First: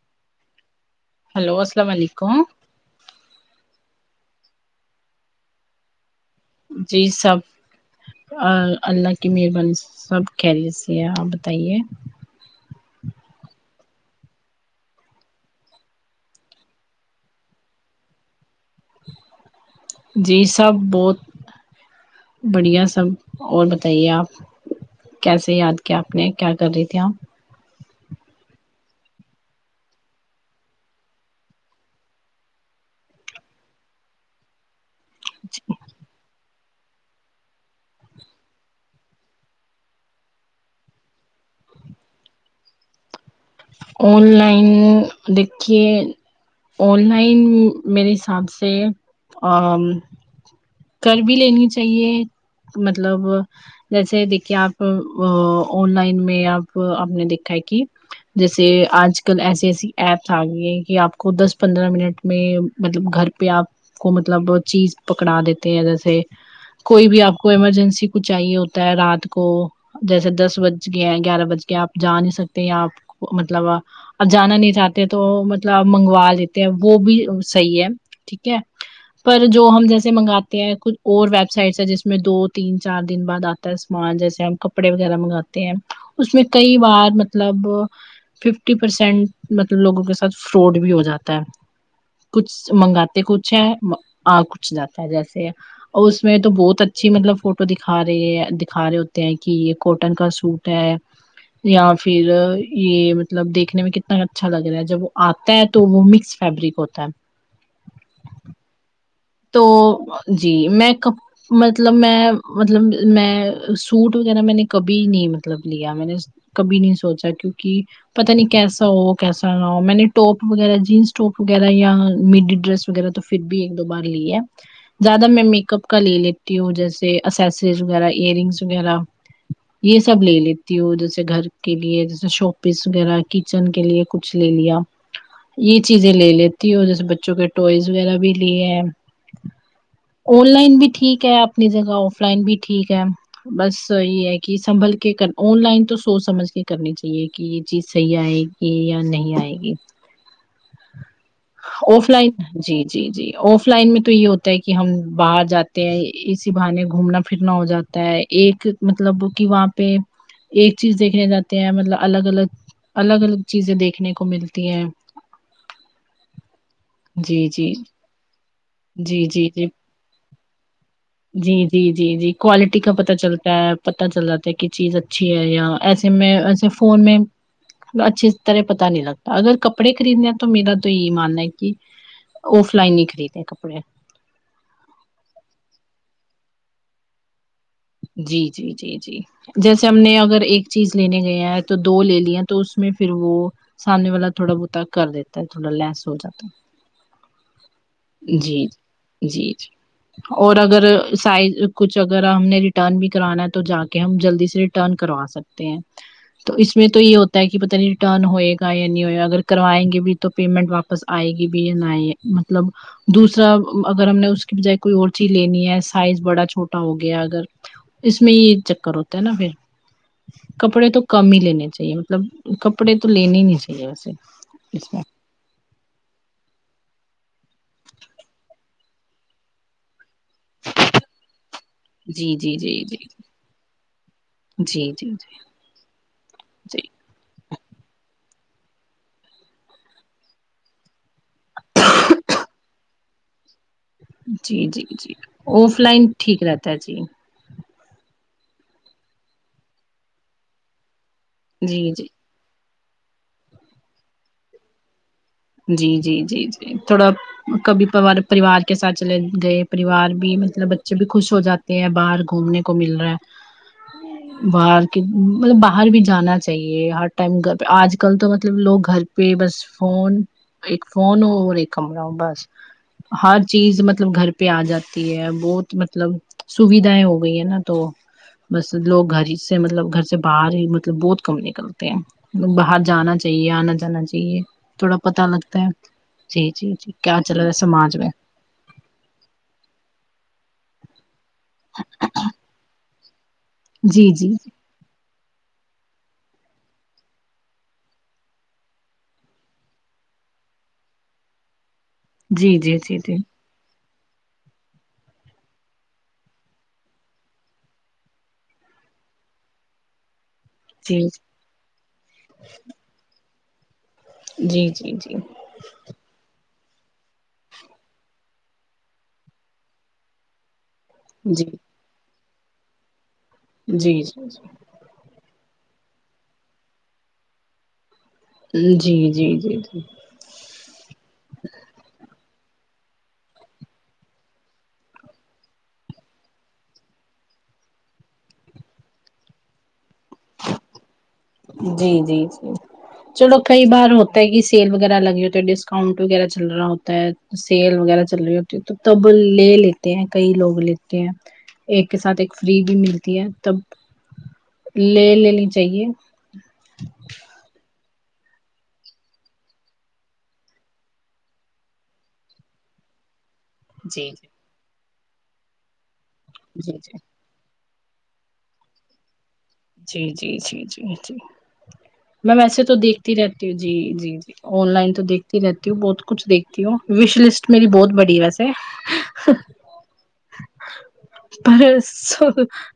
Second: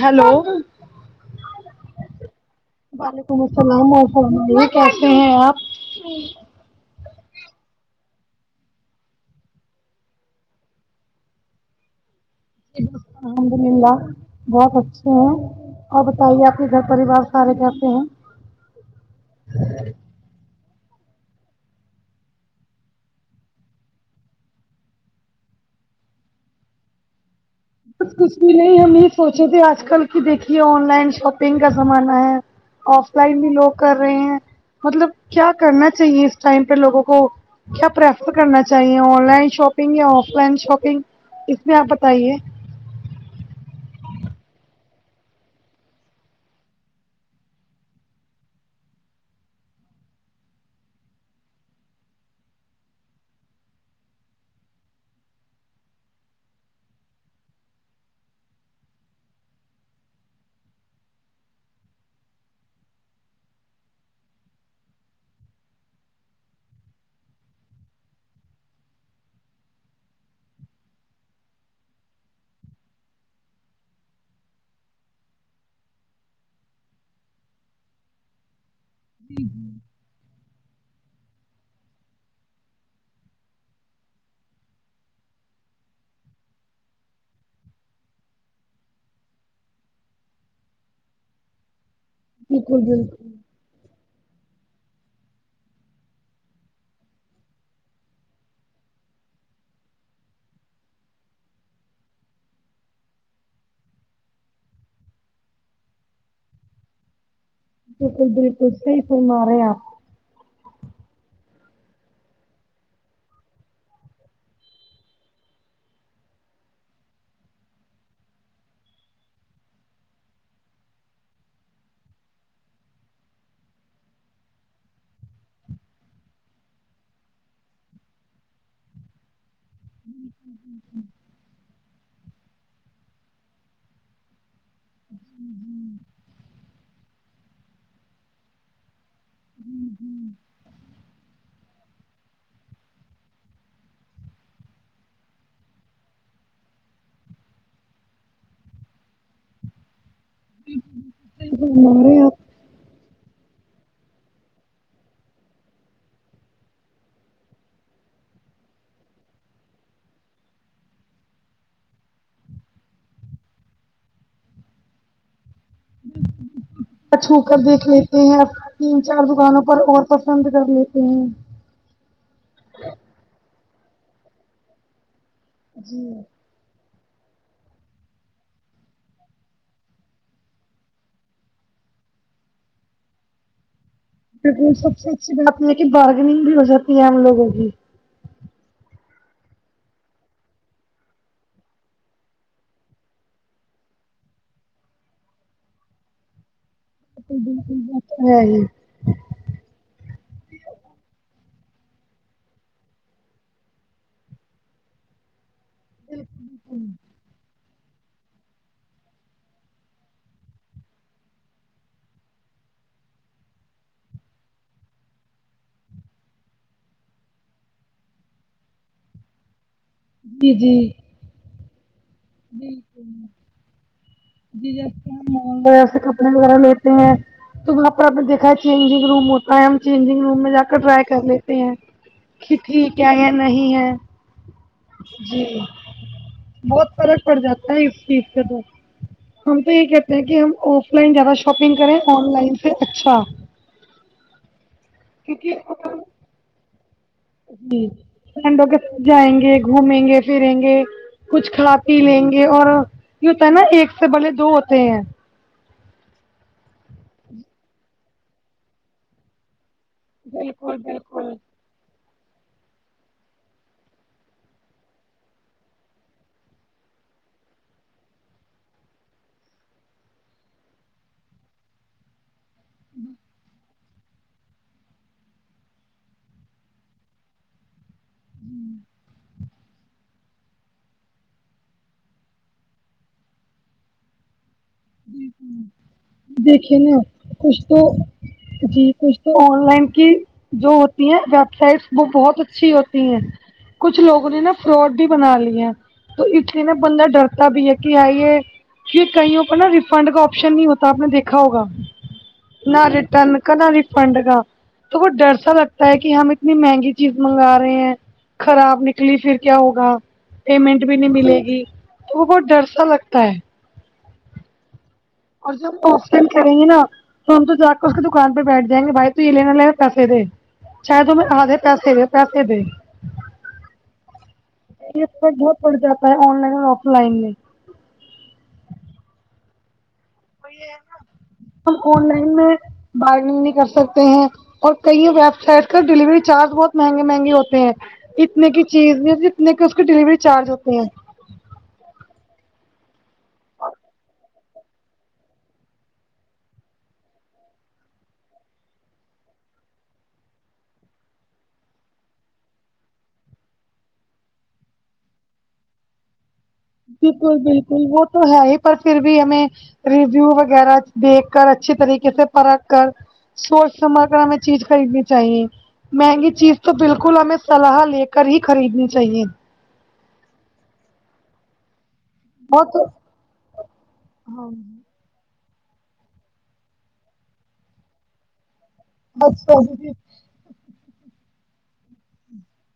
hello hello اسلام علیکم وعلیکم السلام اور فرمائیے کیسے ہیں آپ جی سب اللہ کی مہربانی سب خیریت س ہے آپ بتائیے الحمد للہ بہت اچھے ہیں اور بتائیے آپ کے گھر پریوار سارے کیسے ہیں جی سب بہت بڑھیا سب اور بتائیے آپ کیسے یاد کیا آپ نے کیا کر رہی تھی آپ کچھ بھی نہیں ہم یہ سوچے تھے آج کل کی دیکھیے آن لائن شاپنگ کا زمانہ ہے آف لائن بھی لوگ کر رہے ہیں مطلب کیا آپ کرنا چاہیے اس ٹائم پہ لوگوں کو کیا پریفر کرنا چاہیے آن لائن شاپنگ یا آف لائن شاپنگ اس میں آپ بتائیے آن لائن دیکھیے آن لائن میرے حساب سے کر بھی لینی چاہیے مطلب جیسے دیکھیے آپ آن لائن میں آپ آپ نے دیکھا ہے کی جیسے آج کل ایسی ایسی ایپس آ گئی ہیں کہ آپ کو دس پندرہ منٹ میں مطلب گھر پہ آپ کو مطلب چیز پکڑا دیتے ہیں جیسے کوئی بھی آپ کو ایمرجنسی کچھ چاہیے ہوتا ہے رات کو جیسے دس بج گیا گیارہ بج گیا آپ جا نہیں سکتے آپ مطلب اب جانا نہیں چاہتے تو مطلب منگوا لیتے ہیں وہ بھی صحیح ہے ٹھیک ہے پر جو ہم جیسے منگاتے ہیں کچھ اور ویب سائٹس ہے جس میں دو تین چار دن بعد آتا ہے سامان جیسے ہم کپڑے وغیرہ منگاتے ہیں اس میں کئی بار مطلب ففٹی پرسینٹ مطلب لوگوں کے ساتھ فراڈ بھی ہو جاتا ہے کچھ بالکل منگاتے بالکل کچھ ہے اور آ کچھ جاتا ہے جیسے اور اس میں تو بہت اچھی مطلب فوٹو دکھا رہے دکھا رہے ہوتے ہیں کہ یہ کوٹن کا سوٹ ہے یا پھر یہ مطلب دیکھنے میں کتنا اچھا لگ رہا ہے جب وہ آتا ہے تو وہ میکس فیبرک ہوتا ہے بالکل بالکل صحیح فرمارہے تو جی میں کہو مطلب میں مطلب میں سوٹ وغیرہ میں نے کبھی نہیں مطلب لیا میں نے کبھی نہیں سوچا کیونکہ پتا نہیں کیسا ہو کیسا نہ ہو میں نے ٹاپ وغیرہ جینس ٹاپ وغیرہ یا مڈ ڈریس وغیرہ تو پھر بھی ایک دو بار لیا ہے زیادہ میں میکاپ کا لے لیتی ہوں جیسے اسسریز وغیرہ ایئر رنگس وغیرہ یہ سب لے لیتی ہوں جیسے گھر کے لیے جیسے شو پیس وغیرہ کچن کے لیے کچھ لے لیا یہ چیزیں لے لیتی ہو جیسے بچوں کے ٹوائز وغیرہ بھی لی آن لائن بھی ٹھیک ہے اپنی جگہ آف لائن بھی ٹھیک ہے بس یہ ہے کہ سنبھل کے آن لائن تو سوچ سمجھ کے کرنی چاہیے کہ یہ چیز صحیح آئے گی یا نہیں آئے گی آف ہمارے یہاں لائن جی جی جی آف لائن میں تو یہ ہوتا ہے کہ ہم باہر جاتے ہیں اسی بہانے گھومنا پھرنا ہو جاتا ہے ایک مطلب کہ وہاں پہ ایک چیز دیکھنے جاتے ہیں مطلب الگ الگ الگ الگ چیزیں دیکھنے کو ملتی ہیں اچھا جی کر جی دیکھ لیتے ہیں اپنا تین چار جی جی دکانوں جی پر اور پسند کر لیتے ہیں جی جی جی جی کوالٹی کا پتا چلتا ہے پتا چل جاتا ہے کی چیز اچ اچھی ہے یا جی ایسے میں ایسے فون میں اچھی طرح پتا نہیں لگتا اگر کپڑے خریدنے تو میرا تو یہی ماننا ہے کی آف لائن ہی خریدے کپڑے سب سے اچھی بات یے ہے کی بارگننگ بھی ہو جاتی ہے ہم لوگوں کی جی جی جی جی جیسے ہم نے اگر ایک چیز لینے گیا ہے تو دو لے لیا تو اس میں پھر وہ سامنے والا تھوڑا بہت کر دیتا ہے تھوڑا لیس ہو جاتا بالکل یہ بات تو ہے ہی جی جی اور اگر سائز کچھ اگر ہم نےریٹرن ریٹرن بھی کرانا ہے تو جا کے ہم جلدی سے ریٹرن کروا سکتے ہیں تو اس میں تو یہ ہوتا ہے کہ پتہ نہیں ریٹرن ہوئے گا یا نہیں ہوا اگر کروائیں گے بھی تو پیمنٹ واپس آئے گی بھی نہیں مطلب دوسرا اگر ہم نے اس کے بجائے کوئی اور چیز لینی ہے سائز بڑا چھوٹا ہو گیا اگر اس میں یے چکر ہوتا ہے نا فیر جی جی کپڑے تو کم ہی لینے چاہیے مطلب جی کپڑے تو لینے ہی نہیں چاہیے ویسے اس میں جیسے مال وغیرہ سے کپڑے وغیرہ لیتے ہیں تو وہاں پر آپ نےدیکھا چینجنگ روم ہوتا ہے ہم چینجنگ روم میں جا کر ٹرائی کر لیتے ہیں جی جی کی جی جی ٹھیک ہے یا نہیں ہے جی جی جی جی بہت فرق پڑ جاتا ہے اس چیز سے تو ہم تو یے کہتے ہیں کہ ہم آف لائن زیادہ شاپنگ کریں آن لائن سے اچھا جی جی جی کیونکہ آف اگر لائن ٹھیک رہتا ہے جی جی فرینڈوں کے ساتھ جائیں گے گھومیں گے فیریں گے کچھ کھا جی پی جی لیں گے یے اور یے ہوتا ہے نا ایک سے بھلے دو ہوتے ہیں جی جی جی جی تھوڑا کبھی کبار پریوار کے ساتھ چلے گئے پریوار بھی مطلب بالکل بچے بھی خوش بالکل ہو جاتے ہیں باہر گھومنے کو مل رہا ہے باہر کے مطلب باہر بھی جانا چاہیے ہر ٹائم گھر پے آج کل تو مطلب لوگ گھر پے بس فون ایک فون ہو اور ایک کمرہ ہو بس ہر چیز مطلب گھر پے آ جاتی ہے بہت مطلب سویدھایں ہو گئی ہے نا تو بس لوگ گھر ہی سے مطلب گھر سے باہر ہی مطلب بہت کم نکلتے ہیں باہر جانا چاہیے آنا جانا چاہیے تھوڑا پتا لگتا ہے جی جی دیکھیے جی نا کیا چل رہا ہے کچھ تو سماج میں جی کچھ تو آن لائن کی جو ہوتی ہیں ویب سائٹس وہ بہت اچھی ہوتی ہیں کچھ جی لوگوں جی نے نا فراڈ بھی بنا لیے ہے تو اس لیے نا بندہ ڈرتا بھی ہے کے کیا یے کئی ریفنڈ کا آپشن نہیں ہوتا آپ نے دیکھا ہوگا جی جی نہ جی جی ریٹرن کانا ریفنڈ کا تو وہ ڈر سا لگتا ہے کی ہم اتنی مہنگی چیز منگا رہے ہیں خراب نکلی فیر کیا ہوگا پیمنٹ بھی جی نہیں ملے گی تو وہ بہت ڈر سا لگتا ہے جی جی جی اور جب اف لائن کریں گے نا تو ہم تو جا کر اس کی دکان پے بیٹھ جائیں گے بائی تو یے لینا بدلے میں پیسے دے چاہے تو ہمیں آ جی دے پیسے میں پیسے دے جی جی جی سلیپ سے بہت پڑ جاتا ہے آن لائن اور آف لائن میں جی جی جی جی وہی ہے نہ تو ہم آن لائن میں بارگنگ نہیں کر سکتے ہیں اور کئی ویب سائٹ کا ڈیلیوری چارج بہت مہنگے مہنگے ہوتے ہیں اتنے کی چیز اتنے کے اس کے ڈیلیوری چارج ہوتی ہیں جی جی جی چلو کئی بار ہوتا ہے کی سیل وغیرہ لگے ہوتے ہے ڈسکاؤنٹ وغیرہ چل رہا ہوتا ہے سیل وغیرہ چل رہی ہوتی ہے تو تب لے لیتے ہیں کئی لوگ لیتے ہیں ایک کے ساتھ ایک فری بھی ملتی ہے تب لے لینی چاہیے ہ بالکل بالکل وہ تو ہے ہی پر فیر بھی ہمیں رجیو وغیرہ دیکھ کر اچھی طریقے سے پرکھ کر سوچ سمجھ جی کر ہمیں چیج خریدنی چاہیے مہنگی چیز تو جی جی بالکل ہمیں سلاح لے کر ہی خریدنی چاہیے جی جی جی جی جی میں ویسے تو بہت ہاں دیکھتی رہتی ہوں جی جی جی آن لائن تو دیکھ تی رہتی ہوں بہت کچھ دکھتی ہوں وش لسٹ میری بہت بڑی ہے ویسے [unintelligible] پر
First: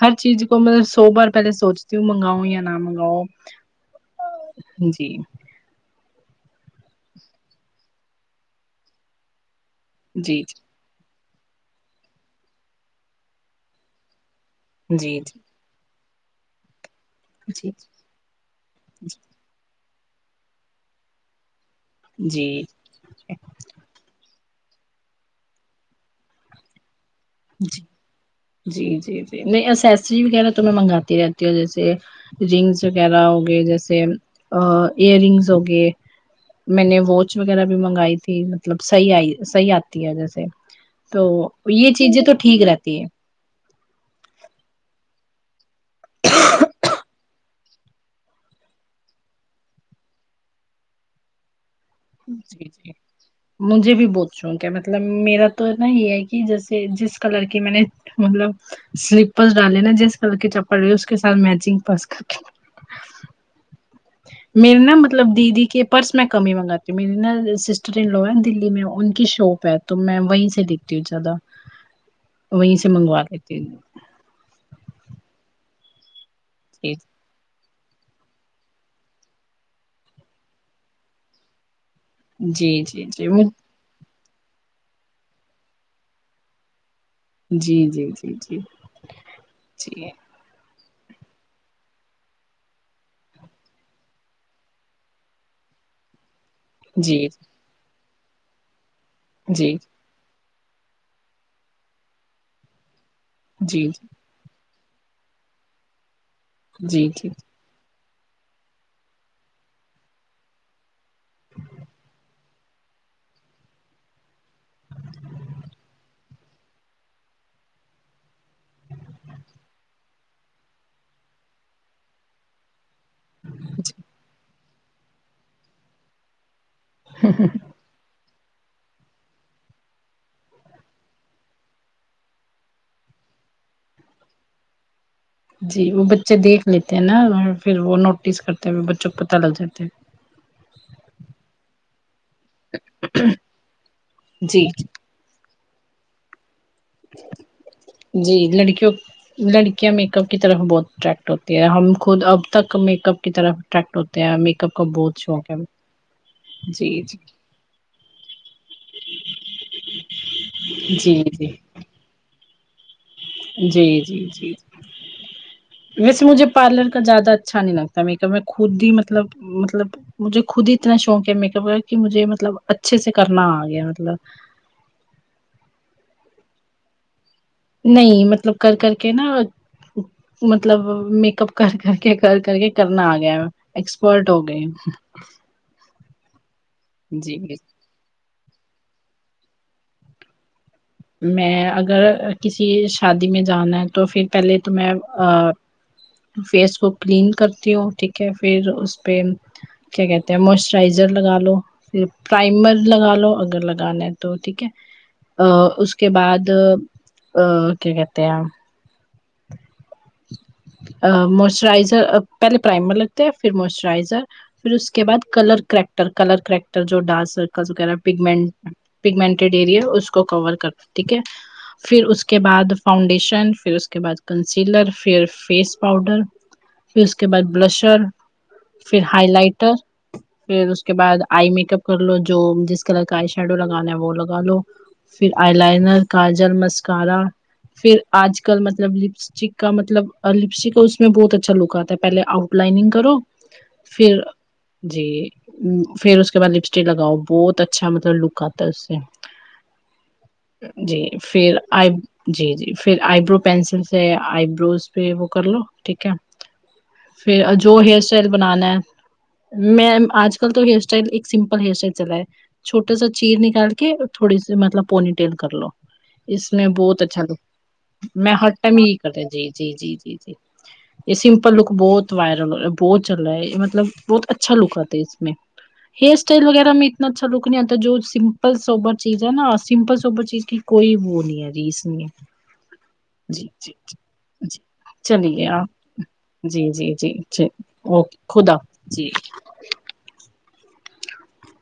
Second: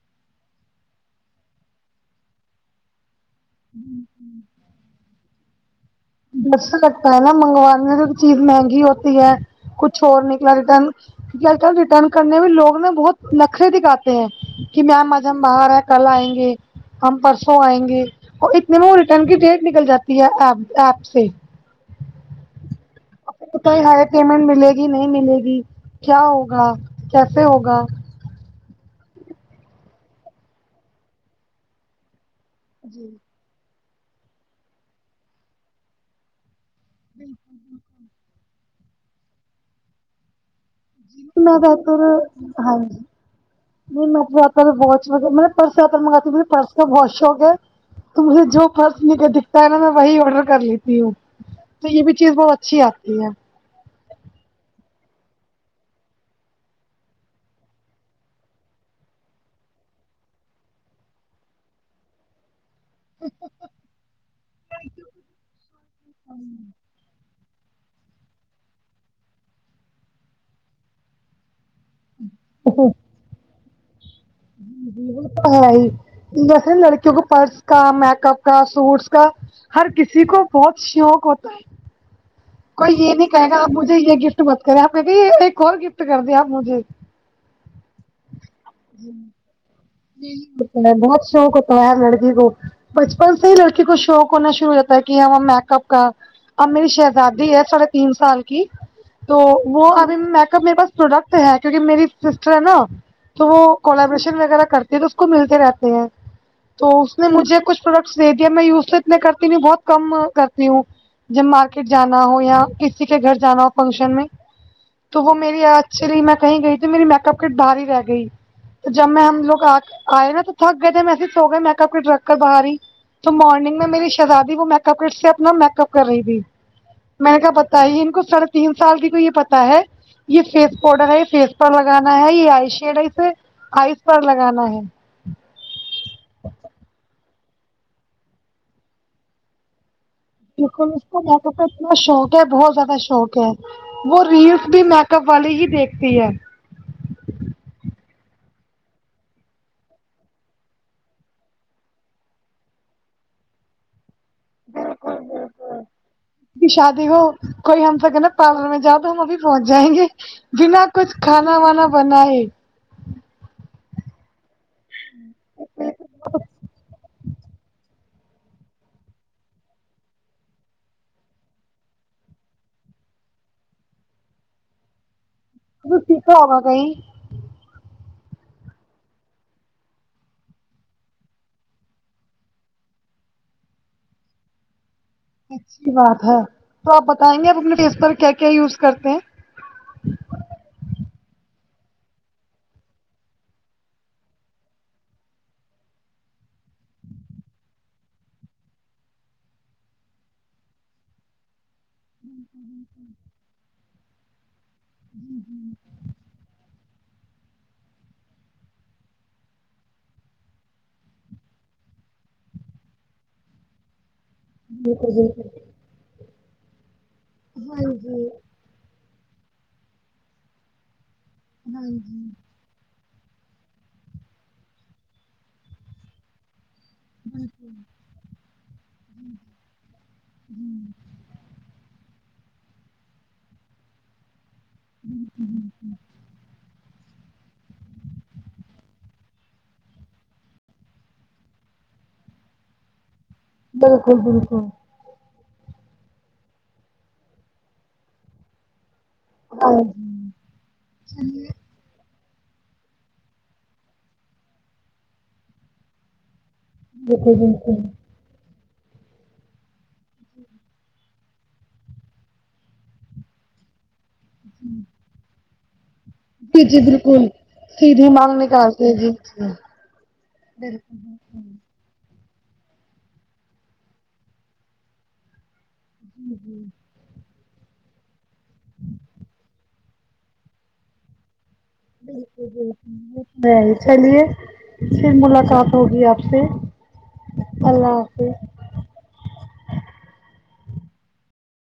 ہر چیز کو مطلب سو بار پہلے سوچتی ہوں مگاؤ یا نہ منگاؤ آمم ہمم جی ڈر سہ لگتا ہے نا منگوانے جو چیز مہنگی ہوتی ہے کچھ اور جی نکلا ریٹرن کیونکی آج کل ریٹرن کرنے میں لوگ نے بہت نخرے دکھاتے ہیں کی میم جی آج ہم باہر ہے کل آئیں گے ہم پرسوں جی جی آئیں گے اور اتنے میں ریٹرن کی ڈیٹ نکل جاتی ہے ایپ اپپ سے جی تو ہائی پیمنٹ ملے گی نہیں ملے گی کیا ہوگا کیسے ہوگا جی جی جی جی نہیں اسسری وغیرہ تو میں منگاتی رہتی ہوں جیسے رنگس وغیرہ ہو گئے جیسے ایئر رنگس ہو گئے میں نے واچ وغیرہ بھی منگائی تھی مطلب صحیح آئی صحیح آتی ہے ویسے تو میں یے بہتر چیجیں تو ٹھیک ہاں رہتی جی ہے نہیں میں تو آج تک واچ وغیرہ میں پرسہ پر منگواتی ہوں مجھے پرس کا بہت شوق شوق ہے تو مجھے جو پرس مجھے دکھتا ہے نا میں وہی آڈر کر لیتی ہوں تو یہ بھی چیز بہت جی اچھی جی آتی ہے مجھے بھی بہت شوق ہے مطلب میرا تو ہے نا یے ہے کی جیسے جس کلر کی میں نے مطلب سلیپرس ڈالے نا جس کلر کی چپل رہی اس کے ساتھ میچنگ پس کر تی میرے نا مطلب دیدی کے پرس میں کم ئ منگاتی ہوں میری نا سسٹر ان لو ہے دلی میں ان کی شاپ ہے تو میں وہیں سے دیکھتی ہوں زیادہ وہیں سے منگوا لیتی جی جی وہ تو ہے ہی لیکن جی لڑکیاں کو پرس کا میک اپ کا سوٹس کا ہر کسی کو بہت شوق ہوتا ہے جی کوئی جی یے جی نہیں وہ- کہے گا آپ مجھے یے گفٹ مت کرو ہم کہیں گے آپ ایک اور گفٹ کر دیے آپ مجھے جی جی جی جی جی جی یہی ہوتا ہے بہت شوق ہوتا ہے لڑکی کو بچپن سے ہی لڑکی کو شوق ہونا شروع ہو جاتا ہے کی یا وا میک اپ کا اب میری جی جی شہزادی ہے ساڑھے تین سال کی تو جی جی وہ میک اپ میرے پاس پروڈکٹ ہے کیونکی میری سسٹر ہے نا تو وہ کولیبریشن وغیرہ کرتی دیکھو اس کو ملتے رہتے ہیں تو جی جی اس نے مجھے کچھ پروڈکٹس دے دیے میں یوز تو اتنے کرتی نہیں ہوں بہت کم کرتی ہوں جب مارکیٹ جانا ہو یا کسی کے گھر جانا ہو فنکشن میں تو وہ میری ایکچولی میں کہیں گئی تھی میری میک اپ کٹ باہر رہ گئی جب میں ہم لوگ آئے نا تو تھک گئے تھے میںای سو گئے میک اپ کے کٹ رکھ کر باہر ہی تو مارنگ میں جی میری شزادی وہ میک اپ کٹ سے اپنا میک اپ کر رہی تھی میں نے کے بت تائ ان کو ساڑھے تین سال کی کو یے پتا ہے یے فیس پاؤڈر ہے یے فیس پر لگانا ہے یے آئی شیڈ ہے اسے آئیز پر لگانا ہے جی وہ بچے دیکھ لیتے ہیں نا پھر وہ نوٹس کرتے ہو بچوں کو پتہ لگ جاتا ہے بالکل اس کو مکپ کا اتنا شوق ہے بہت زیادہ شوق ہے وہ جی ریلس بھی میک کپ والے ہی دیکھتی ہے جی لڑکیوں لڑکیاں میک اپ کی طرف بہت اٹریکٹ ہوتی ہے ہم خود اب تک میک اپ کی طرف اٹریکٹ ہوتے ہیں کپ کا بہت شوق ہے بی جی شادی جی ہو کوئی ہم سے کہے نا پارلر میں جاؤ تو ہم ابھی پہنچ جائیں گے بنا کچھ جی جی کھانا وانا بنائے جی جی جی جی ویسے مجھے پارلر کا زیادہ اچھا نہیں لگ میک اپ میں خود ہی مطلب مطلب مجھے خود ہی اتنا شوق ہے میک اپ کا کی مجھے مطلب اچھے سے کرنا آ گیا مطلب [unintelligible] نہیں مطلب کر کر کے نا مطلب میک اپ کر کر کے کر کر کے کرنا آ گیا ہے ایکسپرٹ ہوگیی ہو اچھی بات ہے تو آپ جی بتائیں گے آپ اپنے فیس پر کیا کیا یوز کرتے ہیں میں اگر کسی شادی میں جانا ہے توفیر پہلے تو میں آ فیس کو کلین کرتی ہوں ٹھیک ہے فیر اس پے کیا کہتے ہیں موئسچرائزر لگا لو فیر پرائمر لگا لو اگر لگانا ہے تو ٹھیک ہے اس کے بعد آ آ کیا کہتے ہیں موائسچرائزر آ پہلے پرائمر لگتے ہیں فیر موائسچرائزر فیر اس کے بعد کلر کریکٹر کلر کریکٹر جو ڈارک سرکلس وغیرہ پگمنٹ پگمنٹیڈ ایریا اس کو کور کر ٹھیک ہے فیر اس کے بعد فاؤنڈیشن فیر اس کے بعد کنسیلر فیر فیس پاؤڈر فیر اس کے بعد بلشر فیر ہائی لائٹر پھر اس کے بعد آئی میک اپ کر لو جو جس کلر کا آئی شیڈو لگانا ہے وہ لگا لو فیر آئی لائنر کا جل مس کارا فیر آج کل مطلب لپسٹک کا مطلب لپسٹک کا اس میں بہت اچھا لوک آتا ہے پہلے آؤٹ لائنگ کرو بالکل پھر بالکل جی فیر اس کے بعد لپسٹک لگاؤ بہت اچھا مطلب لوک آتا ہے اس سے ہاں جی جی فیر آئی جی جی فیر آئی برو پینسل سے آئی بروز پے وہ کر لو ٹھیک ہے بالکل فیر جو بالکل ہیئر اسٹائل بنانا ہے میم آج کل تو ہیئر اسٹائل ایک سمپل ہیر اسٹائل چل رہا ہے چھوٹا سا چیر نکال کے تھوڑی سی مطلب پونی ٹیل کر لو اس میں جی جی بہت اچھا بالکل سیدھی میں مانگ ہر ٹائم نکالتے ہیں کرتا جی جی جی جی جی بالکل یے سم پل لک بہت وائرل ہو رہا ہے بہت چل رہا ہے مطلب بہت اچھا لک آتا ہے اس میں ہیر سٹائل وغیرہ میں اتنا اچھا لک نہیں آتا جو سمپل سوبر چیز ہے نا سمپل سوبر چیز کی کوئی وہ نہیں ہے ریس بالکل جی بالکل جی چلیے جی پھر چلیے آپ ملاقات ہوگی آپ سے جی جی جی جی اللہ اوکے حافظ خد اب جی